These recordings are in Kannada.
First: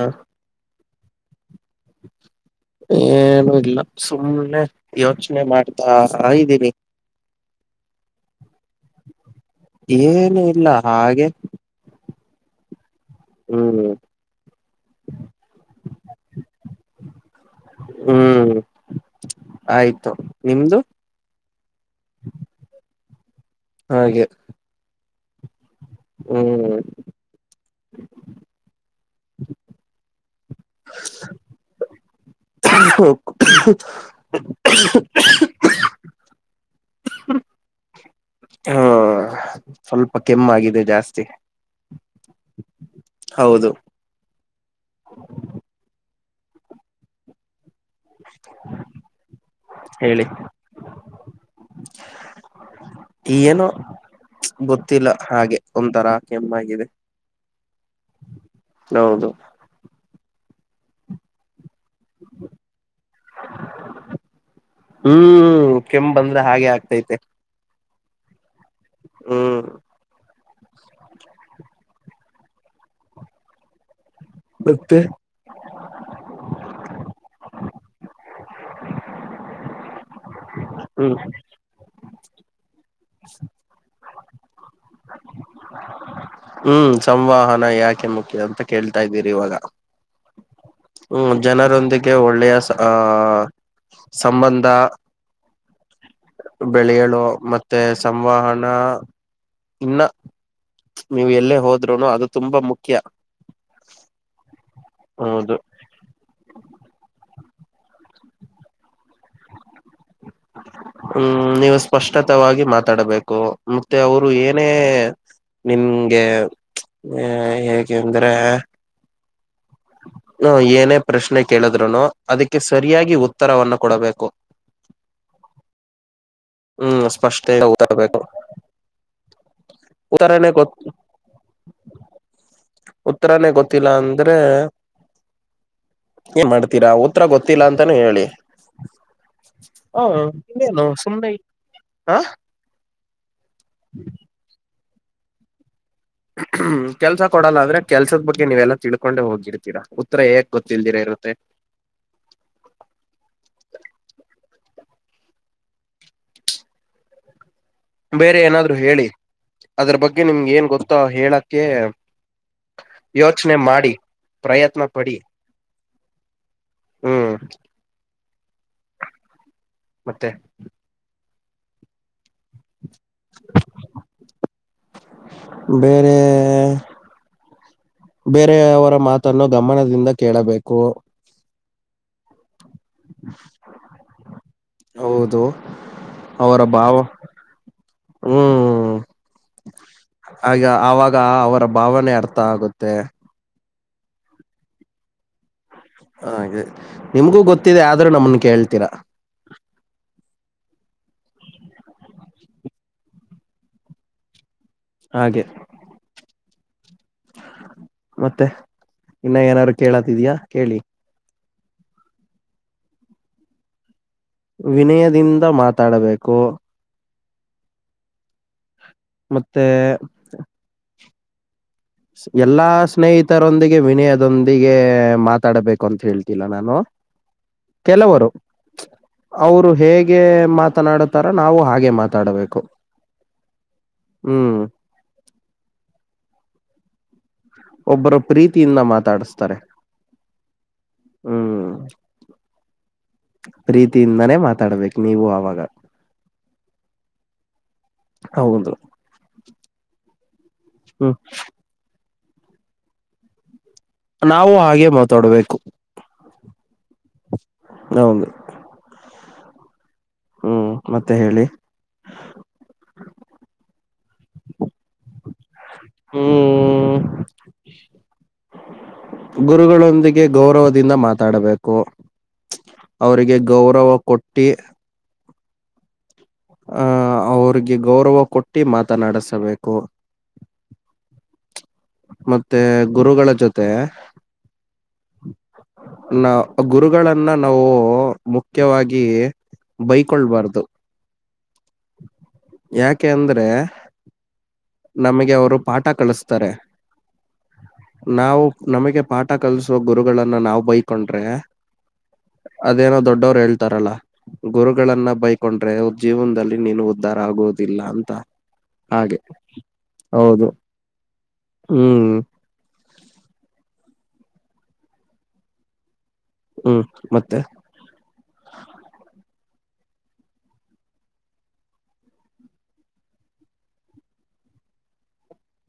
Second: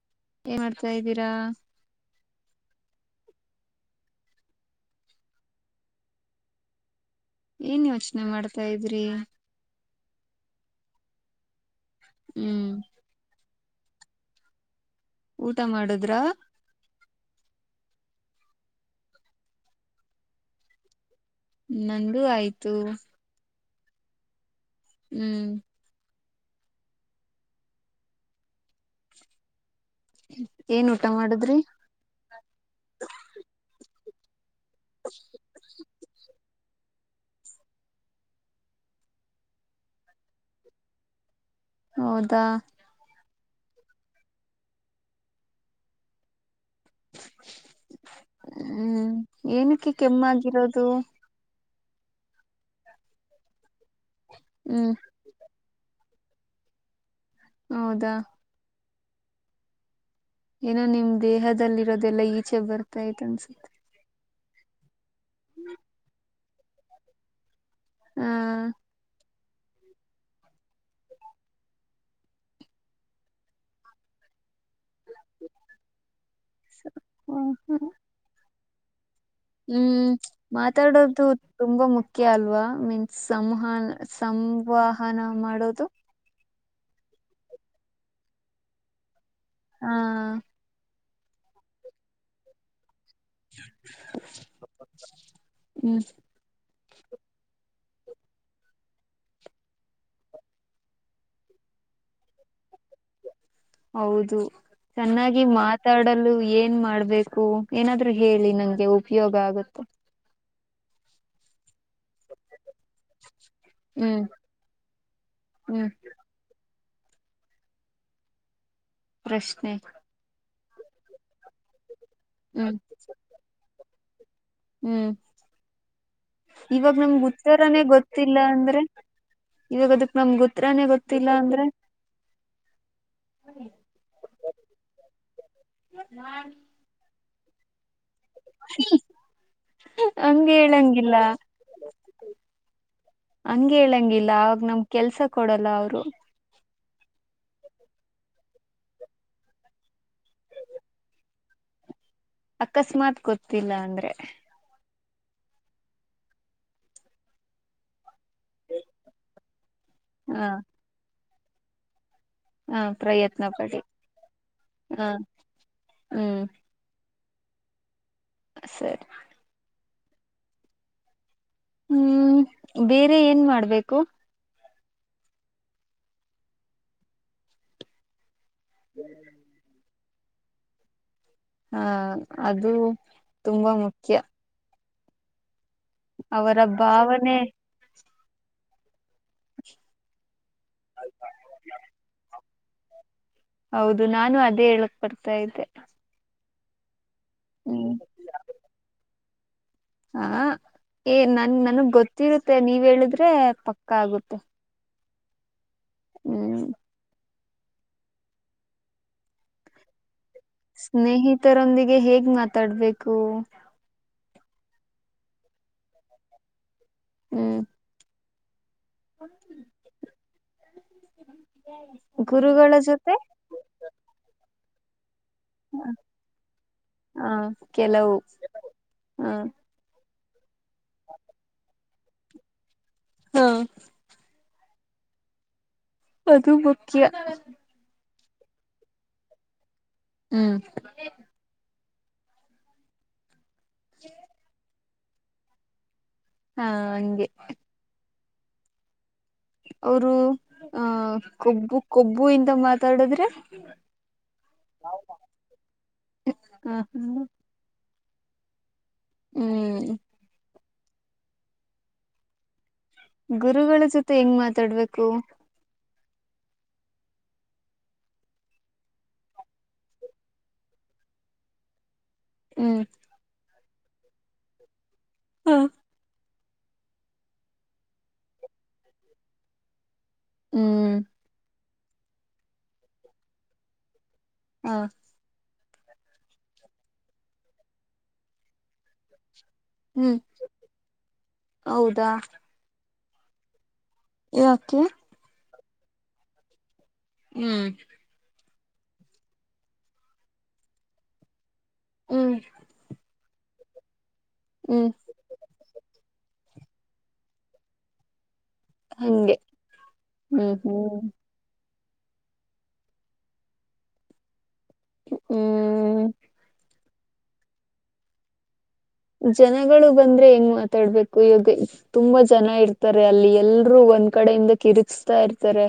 ಹಾ ಏನ್ ಮಾಡ್ತಾ ಇದೀರಾ? ಏನು ಇಲ್ಲ ಸುಮ್ನೆ ಯೋಚನೆ ಮಾಡ್ತಾ ಇದ್ದೀನಿ. ಏನ್ ಯೋಚನೆ ಮಾಡ್ತಾ ಇದ್ರಿ. ಏನು ಇಲ್ಲ ಹಾಗೆ. ಹ್ಮ್ ಹ್ಮ್ ಹ್ಮ ಊಟ ಮಾಡುದ್ರ? ಹ್ಮ್ ಆಯ್ತು ನಿಮ್ದು? ನಂದುೂ ಆಯ್ತು. ಹಾಗೆ ಹ್ಮ್. ಹ್ಮ್. ಏನ್ ಊಟ ಮಾಡುದ್ರಿ? ಹ [inaudible] ಹ್ಮ ಸ್ವಲ್ಪ ಕೆಮ್ಮ ಆಗಿದೆ ಜಾಸ್ತಿ. ಹೌದಾ. ಹೌದು. ಹ್ಮ್ ಏನಕ್ಕೆ ಹೇಳಿ ಕೆಮ್ಮಾಗಿರೋದು? ಏನೋ ಹ್ಮ್ ಗೊತ್ತಿಲ್ಲ? ಹಾಗೆ ಒಂಥರಾ ಕೆಮ್ಮಾ ಆಗಿದೆ. ಹೌದಾ? ಹೌದು. ಏನೋ ನಿಮ್ ದೇಹದಲ್ಲಿ ಇರೋದೆಲ್ಲಾ ಈಚೆ ಬರ್ತಾ ಇತ್ತು ಅನ್ಸುತ್? ಹ್ಮ್ ಕೆಮ್ಮ ಬಂದ್ರೆ ಹಾಗೆ ಆಗ್ತೈತೆ. ಹಾ ಹ್ಮ್. ಮತ್ತೆ? [inaudible] ಹ್ಮ್ ಹ್ಮ್ ಮಾತಾಡೋದು ತುಂಬಾ ಮುಖ್ಯ ಅಲ್ವಾ ಮೀನ್ಸ್ ಸಂಹನ್ ಸಂವಹನ ಮಾಡೋದು? ಹ್ಮ್ ಸಂವಹನ ಯಾಕೆ ಮುಖ್ಯ ಅಂತ ಕೇಳ್ತಾ ಇದ್ದೀರಿ ಇವಾಗ. ಹಾ ಹ್ಮ್ ಜನರೊಂದಿಗೆ ಒಳ್ಳೆಯ ಸಹ ಸಂಬಂಧ. ಹ್ಮ್ ಬೆಳೆಯಲು ಮತ್ತೆ ಸಂವಹನ ಇನ್ನ ನೀವು ಎಲ್ಲೇ ಹೋದ್ರೂನು ಅದು ತುಂಬಾ ಮುಖ್ಯ. ಹೌದು ಚೆನ್ನಾಗಿ ಮಾತ್ ಹೌದು ಮಾತಾಡಲು ಏನ್ ಮಾಡ್ಬೇಕು ಏನಾದರೂ ಹೇಳಿ ನಂಗೆ ಉಪಯೋಗ ಆಗುತ್ತೆ. ಹ್ಮ ನೀವ ಸ್ಪಷ್ಟತವಾಗಿ ಮಾತಾಡಬೇಕು. ಮತ್ತೆ ಹ್ಮ್ ಅವರು ಏನೇ ಹ್ಮ್ ನಿಂಗೆ ಎ ಹೇಗೆಂದ್ರೆ ಪ್ರಶ್ನೆ ಹ ಏನೇ ಪ್ರಶ್ನೆ ಕೇಳಿದ್ರುನು ಅದಕ್ಕೆ ಹ್ಮ್ ಸರಿಯಾಗಿ ಉತ್ತರವನ್ನ ಕೊಡಬೇಕು. ಹ್ಮ ಇವಾಗ ಹ್ಮ್ ನಮ್ಗ ಸ್ಪಷ್ಟೆ ಉತ್ತರನೇ ಉತ್ತರಬೇಕು ಗೊತ್ತಿಲ್ಲ ಅಂದ್ರೆ ಇವಾಗ ಅದಕ್ ನಮಗ ಉತ್ತರನೇ ಗೊ ಉತ್ರಾನೆ ಗೊತ್ತಿಲ್ಲ ಅಂದ್ರೆ ಉತ್ತರಾನೇ ಗೊತ್ತಿಲ್ಲ ಅಂದ್ರೆ ಏನ್ ಮಾಡ್ತೀರಾ. ಹತ್ರ ಗೊತ್ತಿಲ್ಲ ಅಂತಾನೇ ಹೇಳಿ. ಹ ಹಂಗ ಇನ್ನೇನು ಹೇಳಂಗಿಲ್ಲ ಸುಮ್ನೆ ಹ ಹಂಗ ಹೇಳಂಗಿಲ್ಲ ಅವಾಗ ನಮ ಕೆಲ್ಸ ಕೊಡಲ್ಲ ಅವರು ಹ್ಮ ಕೆಲ್ಸ ಕೊಡಲ್ಲ ಅಂದ್ರೆ ಕೆಲ್ಸದ ಬಗ್ಗೆ ನೀವೆಲ್ಲಾ ತಿಳ್ಕೊಂಡೆ ಹೋಗಿರ್ತೀರಾ ಉತ್ತರ ಹೇಕ್ ಗೊತ್ತಿಲ್ದಿರ ಇರುತ್ತೆ. ಅಕಸ್ಮಾತ್ ಗೊತ್ತಿಲ್ಲ ಅಂದ್ರೆ ಬೇರೆ ಏನಾದ್ರು ಹೇಳಿ ಅದ್ರ ಬಗ್ಗೆ ಹ ನಿಮ್ಗೆ ಏನ್ ಗೊತ್ತೋ ಹೇಳಕ್ಕೆೆ ಹಾ ಪ್ರಯತ್ನ ಪಡಿ ಪ್ರಯತ್ನ ಹ್ಮ ಹ್ಮ ಹ್ಮ ಸರಿ. ಮತ್ತೆ ಹ್ಮ ಬೇರೆ ಏನ್ ಮಾಡ್ಬೇಕು. ಬೇರೆ ಬೇರೆಯವರ ಮಾತನ್ನು ಗಮನದಿಂದ ಕೇಳಬೇಕು. ಹ ಅದು ತುಂಬಾ ಮುಖ್ಯ. ಹೌದು ಅವರ ಭಾವ ಹ್ಮ ಆ ಆಗ ಅವರ ಭಾವನೆ ಅರ್ಥ ಆಗುತ್ತೆ. ಹೌದು ನಾನು ಅದೇ ಹೇಳಕ್ ಬರ್ತಾ ಇದ್ದೆ. ಹಾಗೆ ನಿಮ್ಗೂ ಗೊತ್ತಿದೆ ಹ್ಮ್ ಆದ್ರೂ ನಮನ್ ಕೇಳ್ತೀರಾ. ಹ ಏ ನನ್ ನನಗ್ ಗೊತ್ತಿರುತ್ತೆ ನೀವ ಹೇಳಿದ್ರೆ ಪಕ್ಕಾ ಆಗುತ್ತೆ. ಹಾಗೆ ಹ್ಮ ಮತ್ತೆ ಇನ್ನ ಏನಾರು ಕೇಳದಿದಯ ಕೇಳ ಸ್ನೇಹಿತರೊಂದಿಗೆ ಹೇಗ್ ಮಾತಾಡ್ಬೇಕು. ವಿನಯದಿಂದ ಮಾತಾಡಬೇಕು. ಹ್ಮ ಮತ್ತೆ ಎಲ್ಲಾ ಗುರುಗಳ ಜೊತೆ ಸ್ನೇಹಿತರೊಂದಿಗೆ ವಿನಯದೊಂದಿಗೆ ಮಾತ ತಡಬೇಕು ಅಂತ ಹೇಳ್ತಿಲ್ಲ ನಾನು ಹ ಕೆಲವು ಕೆಲವರು ಹ ಅವರು ಹೇಗೆ ಮಾತನಾಡತಾರ ನಾವು ಹಾಗೆ ಮಾತಾಡಬೇಕು. ಹಾ ಹ್ಮ ಅದು ಮುಖ್ಯ. ಒಬ್ಬರ ಪ್ರೀತಿಯಿಂದ ಮಾತಾಡಸ್ತಾರೆ. ಹ್ಮ ಹ್ಮ ಪ್ರೀತಿಯಿಂದಾನೇ ಮಾತಾಡ್ಬೇಕ. ನೀವು ಅವಾಗ ಹಾ ಹಂಗೆ ಹೌದು. ಅವರು ಆ ಹ್ಮ್ ಕೊಬ್ಬು ಕೊಬ್ಬು ಇಂದ ಮಾತಾಡದ್ರೆ ನಾವು ಹಾಗೆ ಮಾತಾಡ್ಬೇಕು. ಹ ಹಾ ಹೌದು. ಹ್ಮ ಹ್ಞೂ ಮತ್ತೆ ಹೇಳಿ. ಗುರುಗಳ ಜೊತೆ ಹೆಂಗ್ ಮಾತಾಡ್ಬೇಕು. ಹ್ಮ ಗುರುಗಳೊಂದಿಗೆ ಗೌರವದಿಂದ ಮಾತಾಡಬೇಕು. ಹ್ಮ್ ಅವರಿಗೆ ಗೌರವ ಕೊಟ್ಟಿ ಹಾ ಆ ಅವ್ರಿಗೆ ಗೌರವ ಕೊಟ್ಟ ಮಾತನಾಡಸಬೇಕು. ಹ್ಮ ಮತ್ತೆ ಗುರುಗಳ ಜೊತೆ ಹಾ ನ ಗುರುಗಳನ್ನ ನಾವು ಮುಖ್ಯವಾಗಿ ಹ್ಮ್ ಬೈಕೊಳ್ಬಾರ್ದು. ಹೌದಾ. ಯಾಕೆ ಅಂದ್ರೆ ಯಾಕೆ ನಮಗೆ ಅವರು ಪಾಠ ಕಳಿಸ್ತಾರೆ. ಹ್ಮ ನಾವು ನಮಗೆ ಪಾಠ ಕಲ್ಸೋ ಗುರುಗಳನ್ನ ನಾವ ಬೈಕೊಂಡ್ರೆ ಹ್ಮ್ ಅದೇನೋ ದೊಡ್ಡವರು ಹೇಳ್ತಾರಲ್ಲ ಹ್ಮ್ ಗುರುಗಳನ್ನ ಬೈಕ್ ಕೊಂಡ್ರೆ ಜೀವನದಲ್ಲಿ ನೀನು ಉದ್ಧಾರ ಆಗುವುದಿಲ್ಲ ಅಂತ ಹಾಗೆ ಹಂಗೆ ಹೌದು ಹ್ಮ್ ಹ್ಮ್ ಹ್ಮ ಹ್ಮ ಹ್ಮ್ ಮತ್ತೆ ಜನಗಳು ಬಂದ್ರೆ ಹೆಂಗ್ ಮಾತಾಡ್ಬೇಕು ಇಗ ತುಂಬಾ ಜನ ಇರ್ತಾರೆ ಅಲ್ಲಿ ಎಲ್ರೂ ಒಂದ್ ಕಡೆಯಿಂದ ಕಿರಚತಾ ಇರ್ತಾರೆ.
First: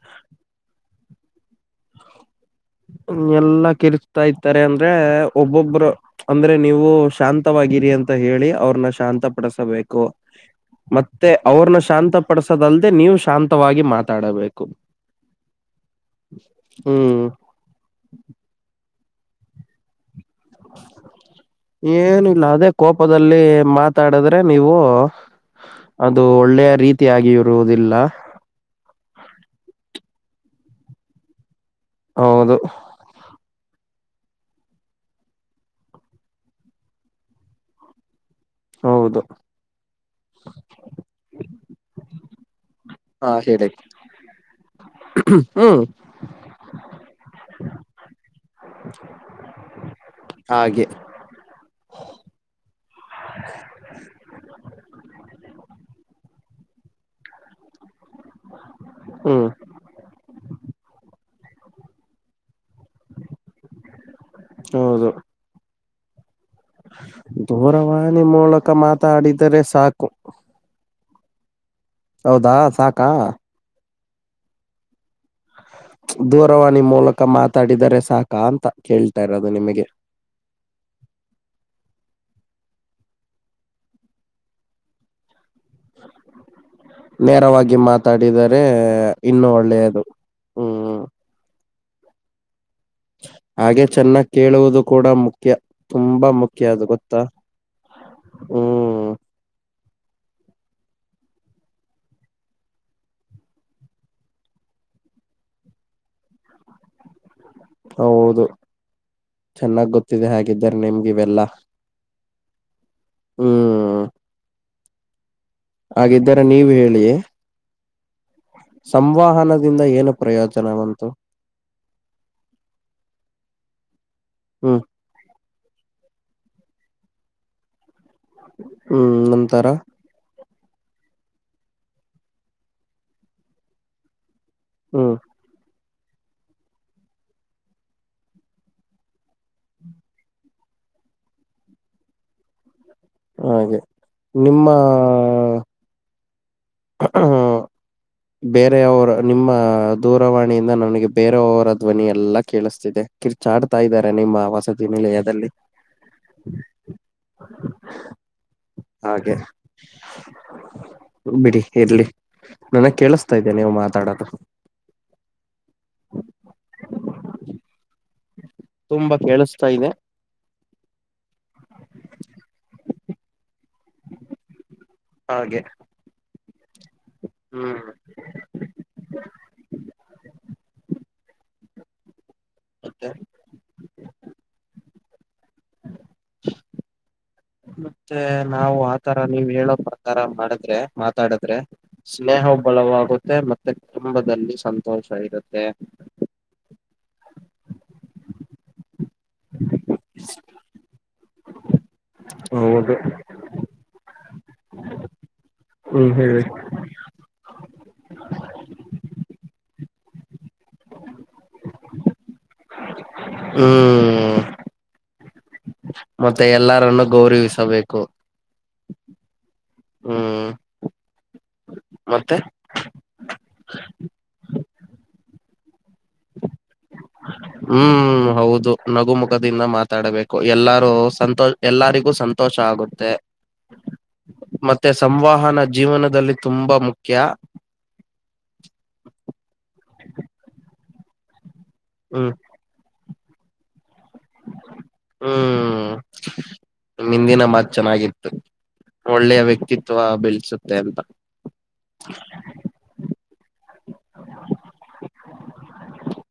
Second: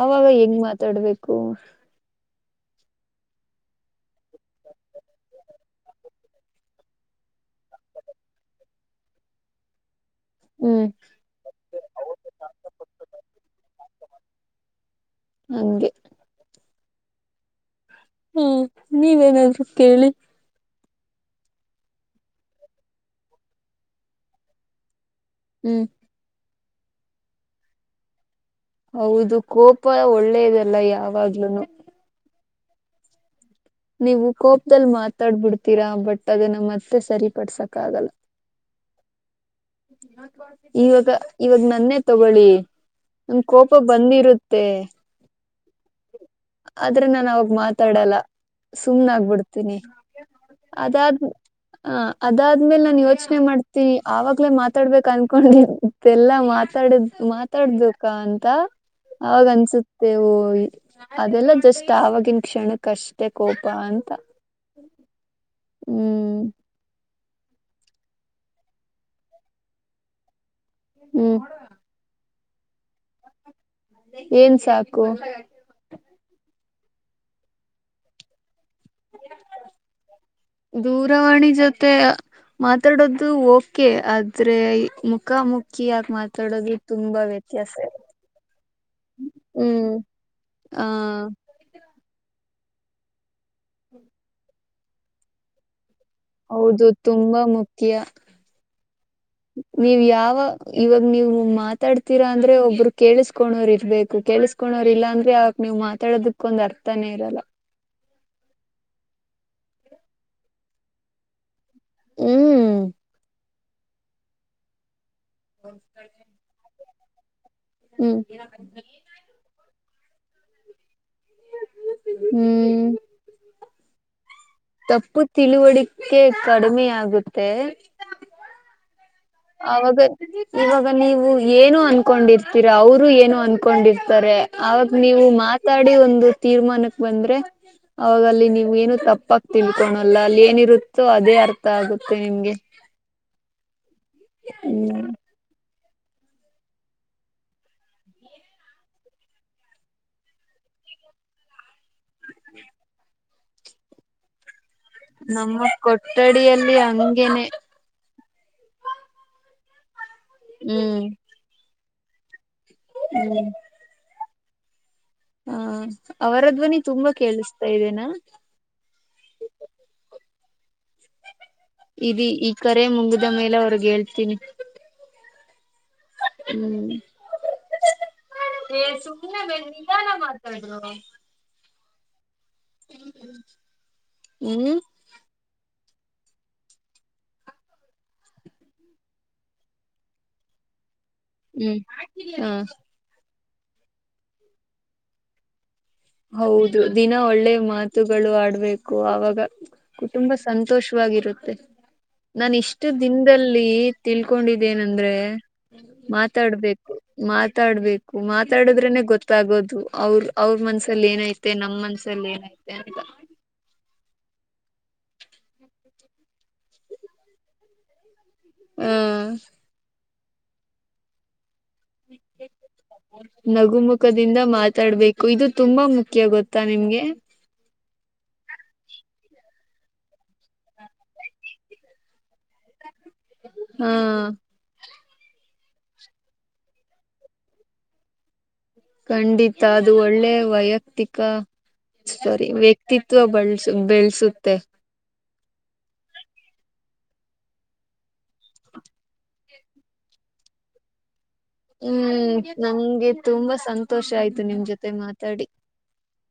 ಆವಾಗ ಹೆಂಗ್ ಮಾತಾಡ್ಬೇಕು. ಎಲ್ಲಾ ಕಿರಚ್ತಾ ಇತಾರೆ ಅಂದ್ರೆ ಒಬ್ಬೊಬ್ಬರು ಅಂದ್ರೆ ನೀವು ಶಾಂತವಾಗಿರಿ ಅಂತ ಹೇಳಿ ಅವ್ರನ್ನ ಶಾಂತ ಪಡಸಬೇಕು. ಹ್ಮ ಮತ್ತೆ ಅವ್ರನ್ನ ಶಾಂತ ಪಡಸದಲ್ದೆ ನೀವು ಶಾಂತವಾಗಿ ಮಾತಾಡಬೇಕು. ಹಂಗೆ ಹ್ಮ ಹ್ಮ್ ನೀವೇನಾದ್ರು ಕೇಳಿ. ಏನಿಲ್ಲ ಅದೇ ಕೋಪದಲ್ಲಿ ಮಾತಾಡಿದ್ರೆ ನೀವು ಹ್ಮ ಅದು ಒಳ್ಳೆಯ ರೀತಿಯಾಗಿ ಇರುವುದಿಲ್ಲ. ಹೌದು ಕೋಪ ಒಳ್ಳೇದಲ್ಲ ಯಾವಾಗ್ಲೂನು ಹೌದು. ನೀವು ಕೋಪದಲ್ ಮಾತಾಡ್ಬಿಡ್ತೀರಾ ಬಟ್ ಅದನ್ನ ಮತ್ತೆ ಸರಿ ಪಡ್ಸಕ್ ಆಗಲ್ಲ. ಹೌದು ಇವಾಗ ಇವಾಗ ನನ್ನೇ ತಗೊಳ್ಳಿ. ಹಾ ನಂಗ್ ಹೇಳಿ ಕೋಪ ಬಂದಿರುತ್ತೆ. ಹ್ಮ್ ಆದ್ರೆ ನಾನ ಅವಾಗ ಮಾತಾಡಲ್ಲ. ಸುಮ್ನ ಆಗ್ಬಿಡ್ತೀನಿ ಹಾಗೆ ಅದಾದ್ ಹ ಅದಾದ್ಮೇಲೆ ನಾನ್ ಯೋಚನೆ ಮಾಡ್ತೀನಿ ಆವಾಗ [unintelligible] ಮಾತಾಡ್ಬೇಕು ಅನ್ಕೊಂಡೆಲ್ಲಾ ಮಾತಾಡ ಮಾತಾಡ್ದಕ ಅಂತ. ಅವಾಗ ಹ್ಮ್ ಅನ್ಸುತ್ತ [unintelligible] ಅದೆಲ್ಲ ಜಸ್ಟ್ ಆವಾಗಿನ ಕ್ಷಣಕ್ಕೆ ಅಷ್ಟೇ ಕೋಪ ಅಂತ. ಹೌದು ಹ್ಮ್ ದೂರವಾಣಿ ಮೂಲಕ ಮಾತಾಡಿದರೆ ಸಾಕು. ಹ್ಮ್ ಹೌದಾ ಸಾಕಾ. ಏನ್ ಸಾಕು. ದೂರವಾಣಿ ಮೂಲಕ ಮಾತಾಡಿದರೆ ಸಾಕ ಅಂತ ಕೇಳ್ತಾ ಇರೋದು ನಿಮಿಗೆ. ದೂರವಾಣಿ ಜೊತೆ ಮಾತಾಡೋದು ಓಕೆ ಆದ್ರೇ ಮುಖ ಮುಖ ನೇರವಾಗಿ ಇರುತ್ತೆ. ಮಾತಾಡಿದರೆ ಇನ್ನು ಒಳ್ಳೆಯದು. ಹಾ ಹ್ಮ್ ಹಾಗೆ ಚೆನ್ನಾಗ್ ಕೇಳುವುದು ಕೂಡ ಮು ಖ್ಯ ತುಂಬಾ ಮುಖ್ಯ ಅದು ಹೌದು ಗೊತ್ತಾ ತುಂಬಾ ಮುಖ್ಯ ಹ್ಮ್. ನೀವ್ ಯಾವ ಇವಾಗ ನೀವು ಮಾತಾಡ್ತೀರಾ ಅಂದ್ರೆ ಒಬ್ಬರು ಕೇಳುಸ್ಕೋಣರಿರ್ಬೇಕು ಕೇಳಸ್ ಕೋಣರ್ ಇಲ್ಲ ಅಂದ್ರೆ ಅವವಾಗ ನೀವ್ ಮಾತಾಡಕ್ ಒಂದ್ ಅರ್ಥನೇ ಇರಲ್ಲ. ಹೌದು ಚೆನ್ನಾಗ್ ಗೊತ್ತಿದೆ ಹಾಗಿದ್ದಾರೆ ನಿಮ್ಗೆ ಇವೆಲ್ಲಾ. ಹ್ಮ್ ಹ್ಮ [inaudible] ಹಾಗಿದ್ದರೆ ನೀವು ಹೇಳಿ. ಹ್ಮ್ ಸಂವಹನದಿಂದ ಏನು ಪ್ರಯೋಜನವಂತು. ಹ್ಮ್ ಹ್ಮ್ ತಪ್ಪು ತಿಳಿವಳಿಕೆ ಕಡಿಮೆ ಆಗುತ್ತೆ ಹ್ಮ್ ನಮ್ ಅವಗ ಇವಾಗ ನೀವು ಏನು ಅನ್ಕೊಂಡಿರ್ತೀರಾ ಅವರು ಏನು ಅನ್ಕೊಂಡಿರ್ತಾರೆ ಅವಾಗ ಹ್ಮ್ ನೀವು ಮಾತಾಡಿ ಒಂದು ತೀರ್ಮಾನಕ್ ಬಂದ್ರೆ ಅವಾಗ ಅಲ್ಲಿ ನೀವ್ ಏನು ತಪ್ಪಾಗಿ ತಿಳ್ಕೊಳಲ್ಲ ಅಲ್ಲಿ ಏನಿರುತ್ತೋ ಅದೇ ಅರ್ಥ ಆಗುತ್ತೆ ನಿಮ್ಗೆ. ಹಾಗೆ ನಿಮ್ಮ ಹ್ಮ್ [unintelligible] ಬೇರೆಯವರ ನಿಮ್ಮ ದೂರವಾಣಿಯಿಂದ ನನಗೆ ಬೇರೆಯವರ ಧ್ವನಿಯ ಎಲ್ಲಾ ಕೇಳಿಸ್ತಿದೆ ಕಿರ್ಚಾಡ್ತಾ ಇದ್ದಾರೆ ನಿಮ್ಮ ವಸತಿ ನಿಲಯದಲ್ಲಿ ನಮ್ಮ ಕೊಠಡಿಯಲ್ಲಿ ಹಂಗೇನೆ. ಹಾಗೆ ಹ್ಮ್ ಬಿಡೀ ಇರ್ಲಿ. ನನಗ್ ಕೇಳಿಸ್ತಾ ಹ್ಮ್ ಇದೇ ನೀವು ಮಾತಾಡೋದು. ಹಾ ಅವರಧ್ವನಿ ತುಂಬಾ ಕೇಳಿಸ್ತಾ ಇದೇನಾ ತುಂಬಾ ಕೇಳಿಸ್ತಾ ಇದೆ ಇದಿ ಈ ಕರೆ ಮುಂಗಿದ ಮೇಲೆ ಅವರ್ಗ್ ಹೇಳ್ತೀನಿ ಹಾಗೆ ಹ್ಮ್ ಹ್ಮ ಏ ಸುಮ್ನೆ ಮೇಲೆ ನಿಧಾನ ಮಾತಾಡರು ಮತ್ತೆ ಹ್ಮ್ ಹ ಮತ್ತೆ ನಾವು ಆತರ ನೀವ್ ಹೇಳೋ ಪ್ರಕಾರ ಮಾಡಿದ್ರೆ ತಾಡದ್ರೆ ಹ್ಮ್ ಸ್ನೇಹ ಹ ಬಲವಾಗುತ್ತೆ ಮತ್ತೆ ಕುಟುಂಬದಲ್ಲಿ ಸಂತೋಷ ಇರುತ್ತೆ ಹೌದು ದಿನ ಒಳ್ಳೆ ಮಾತುಗಳು ಆಡ್ಬೇಕು ಆವಾಗ ಕುಟುಂಬ ಸಂತೋಷವಾಗಿರುತ್ತೆ ನಾಾನ ಇಷ್ಟು ಹೌದು ದಿನದಲ್ಲಿ ತಿಳ್ಕೊಂಡಿದ್ದೇನಂದ್ರೆ ಹ್ಮ್ ಹೇಳಿ ಮಾತಾಡ್ಬೇಕು ಮಾತಾಡ್ಬೇಕು ಮಾತಾಡುದ್ರನೆ ಗೊತ್ತಾಗೋದು ಅವ್ರ ಅವ್ರ ಮನ್ಸು ಮನಸಲಿ ಏನಐತೆ ನಮ್ಮ ಮನ್ಸಲ್ಲಿ ಏನೈತೆ ಹ್ಮ್ ಹ ಮತ್ತೆ ಎಲ್ಲರನ್ನು ಗೌರವಿಸಬೇಕು ಹ್ಮ ಹ್ಮ್ ಮತ್ತೆ ನಗುಮುಖದಿಂದ ಮಾತಾಡ್ಬೇಕು ಇದು ತುಂಬಾ ಮುಖ್ಯ ಗೊತ್ತಾ ನಿಮ್ಗೆ ಹ್ಮ್ ಹೌದು ನಗು ಮುಖದಿಂದ ಮಾತಾಡಬೇಕು ಎಲ್ಲಾರೂ ಸಂತೋಷ ಎಲ್ಲಾರಿಗೂ ಸಂತೋಷ ಆಗುತ್ತೆ ಹಾ ಮತ್ತೆ ಸಂವಹನ ಜೀವನದಲ್ಲಿ ತುಂಬಾ ಮುಖ್ಯ ಖಂಡಿತ ಅದು ಒಳ್ಳೆ ವೈಯಕ್ತಿಕ ಹ್ಮ್ ಸಾರಿ ವ್ಯ ವ್ಯಕ್ತಿತ್ವ ಬಳಸುತ್ತದೆ ಹ್ಮ್ ಹಿಂದಿನ ಮಾತ್ ಚೆನ್ನಾಗಿತ್ತು ಒಳ್ಳೆಯ ವ್ಯಕ್ತಿತ್ವ ಬೆಳೆಸುತ್ತೆ ಅಂತ ಹ್ಮ್ ನಮ್ಗೆ ತುಂಬಾ ಸಂತೋಷ ಆಯ್ತು ನಿಮ್ ಜೊತೆ ಮಾತಾಡಿ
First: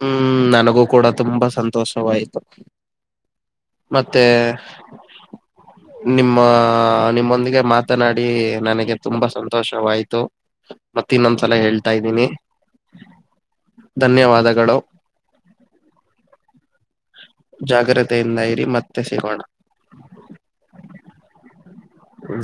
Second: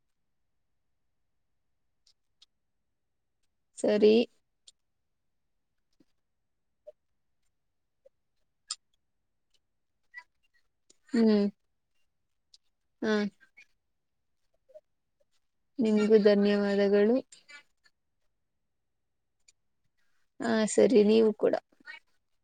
ಹ್ಮ್ ನನಗೂ ಕೂಡ ತುಂಬಾ ಸಂತೋಷವಾಯ್ತು ಸರಿ ಮತ್ತೆ ನಿಮ್ಮ ನಿಮ್ಮೊಂದಿಗೆ ಮಾತನಾಡಿ ನನಗೆ ತುಂಬಾ ಸಂತೋಷವಾಯ್ತು [unintelligible] ಮತ್ತೆ ಇನ್ನೊಂದ್ಸಲ ಹೇಳ್ತಾ ಇದ್ದೀನಿ ಹ್ಮ ಧನ್ಯವಾದಗಳು ನಿಮಗೂ ಧನ್ಯವಾದಗಳು ಜಾಗ್ರತೆಯಿಂದ ಇರಿ ಮತ್ತೆ ಸಿಗೋಣ ಹಾ ಸರಿ ನೀವು ಕೂಡ ಹ್ಮ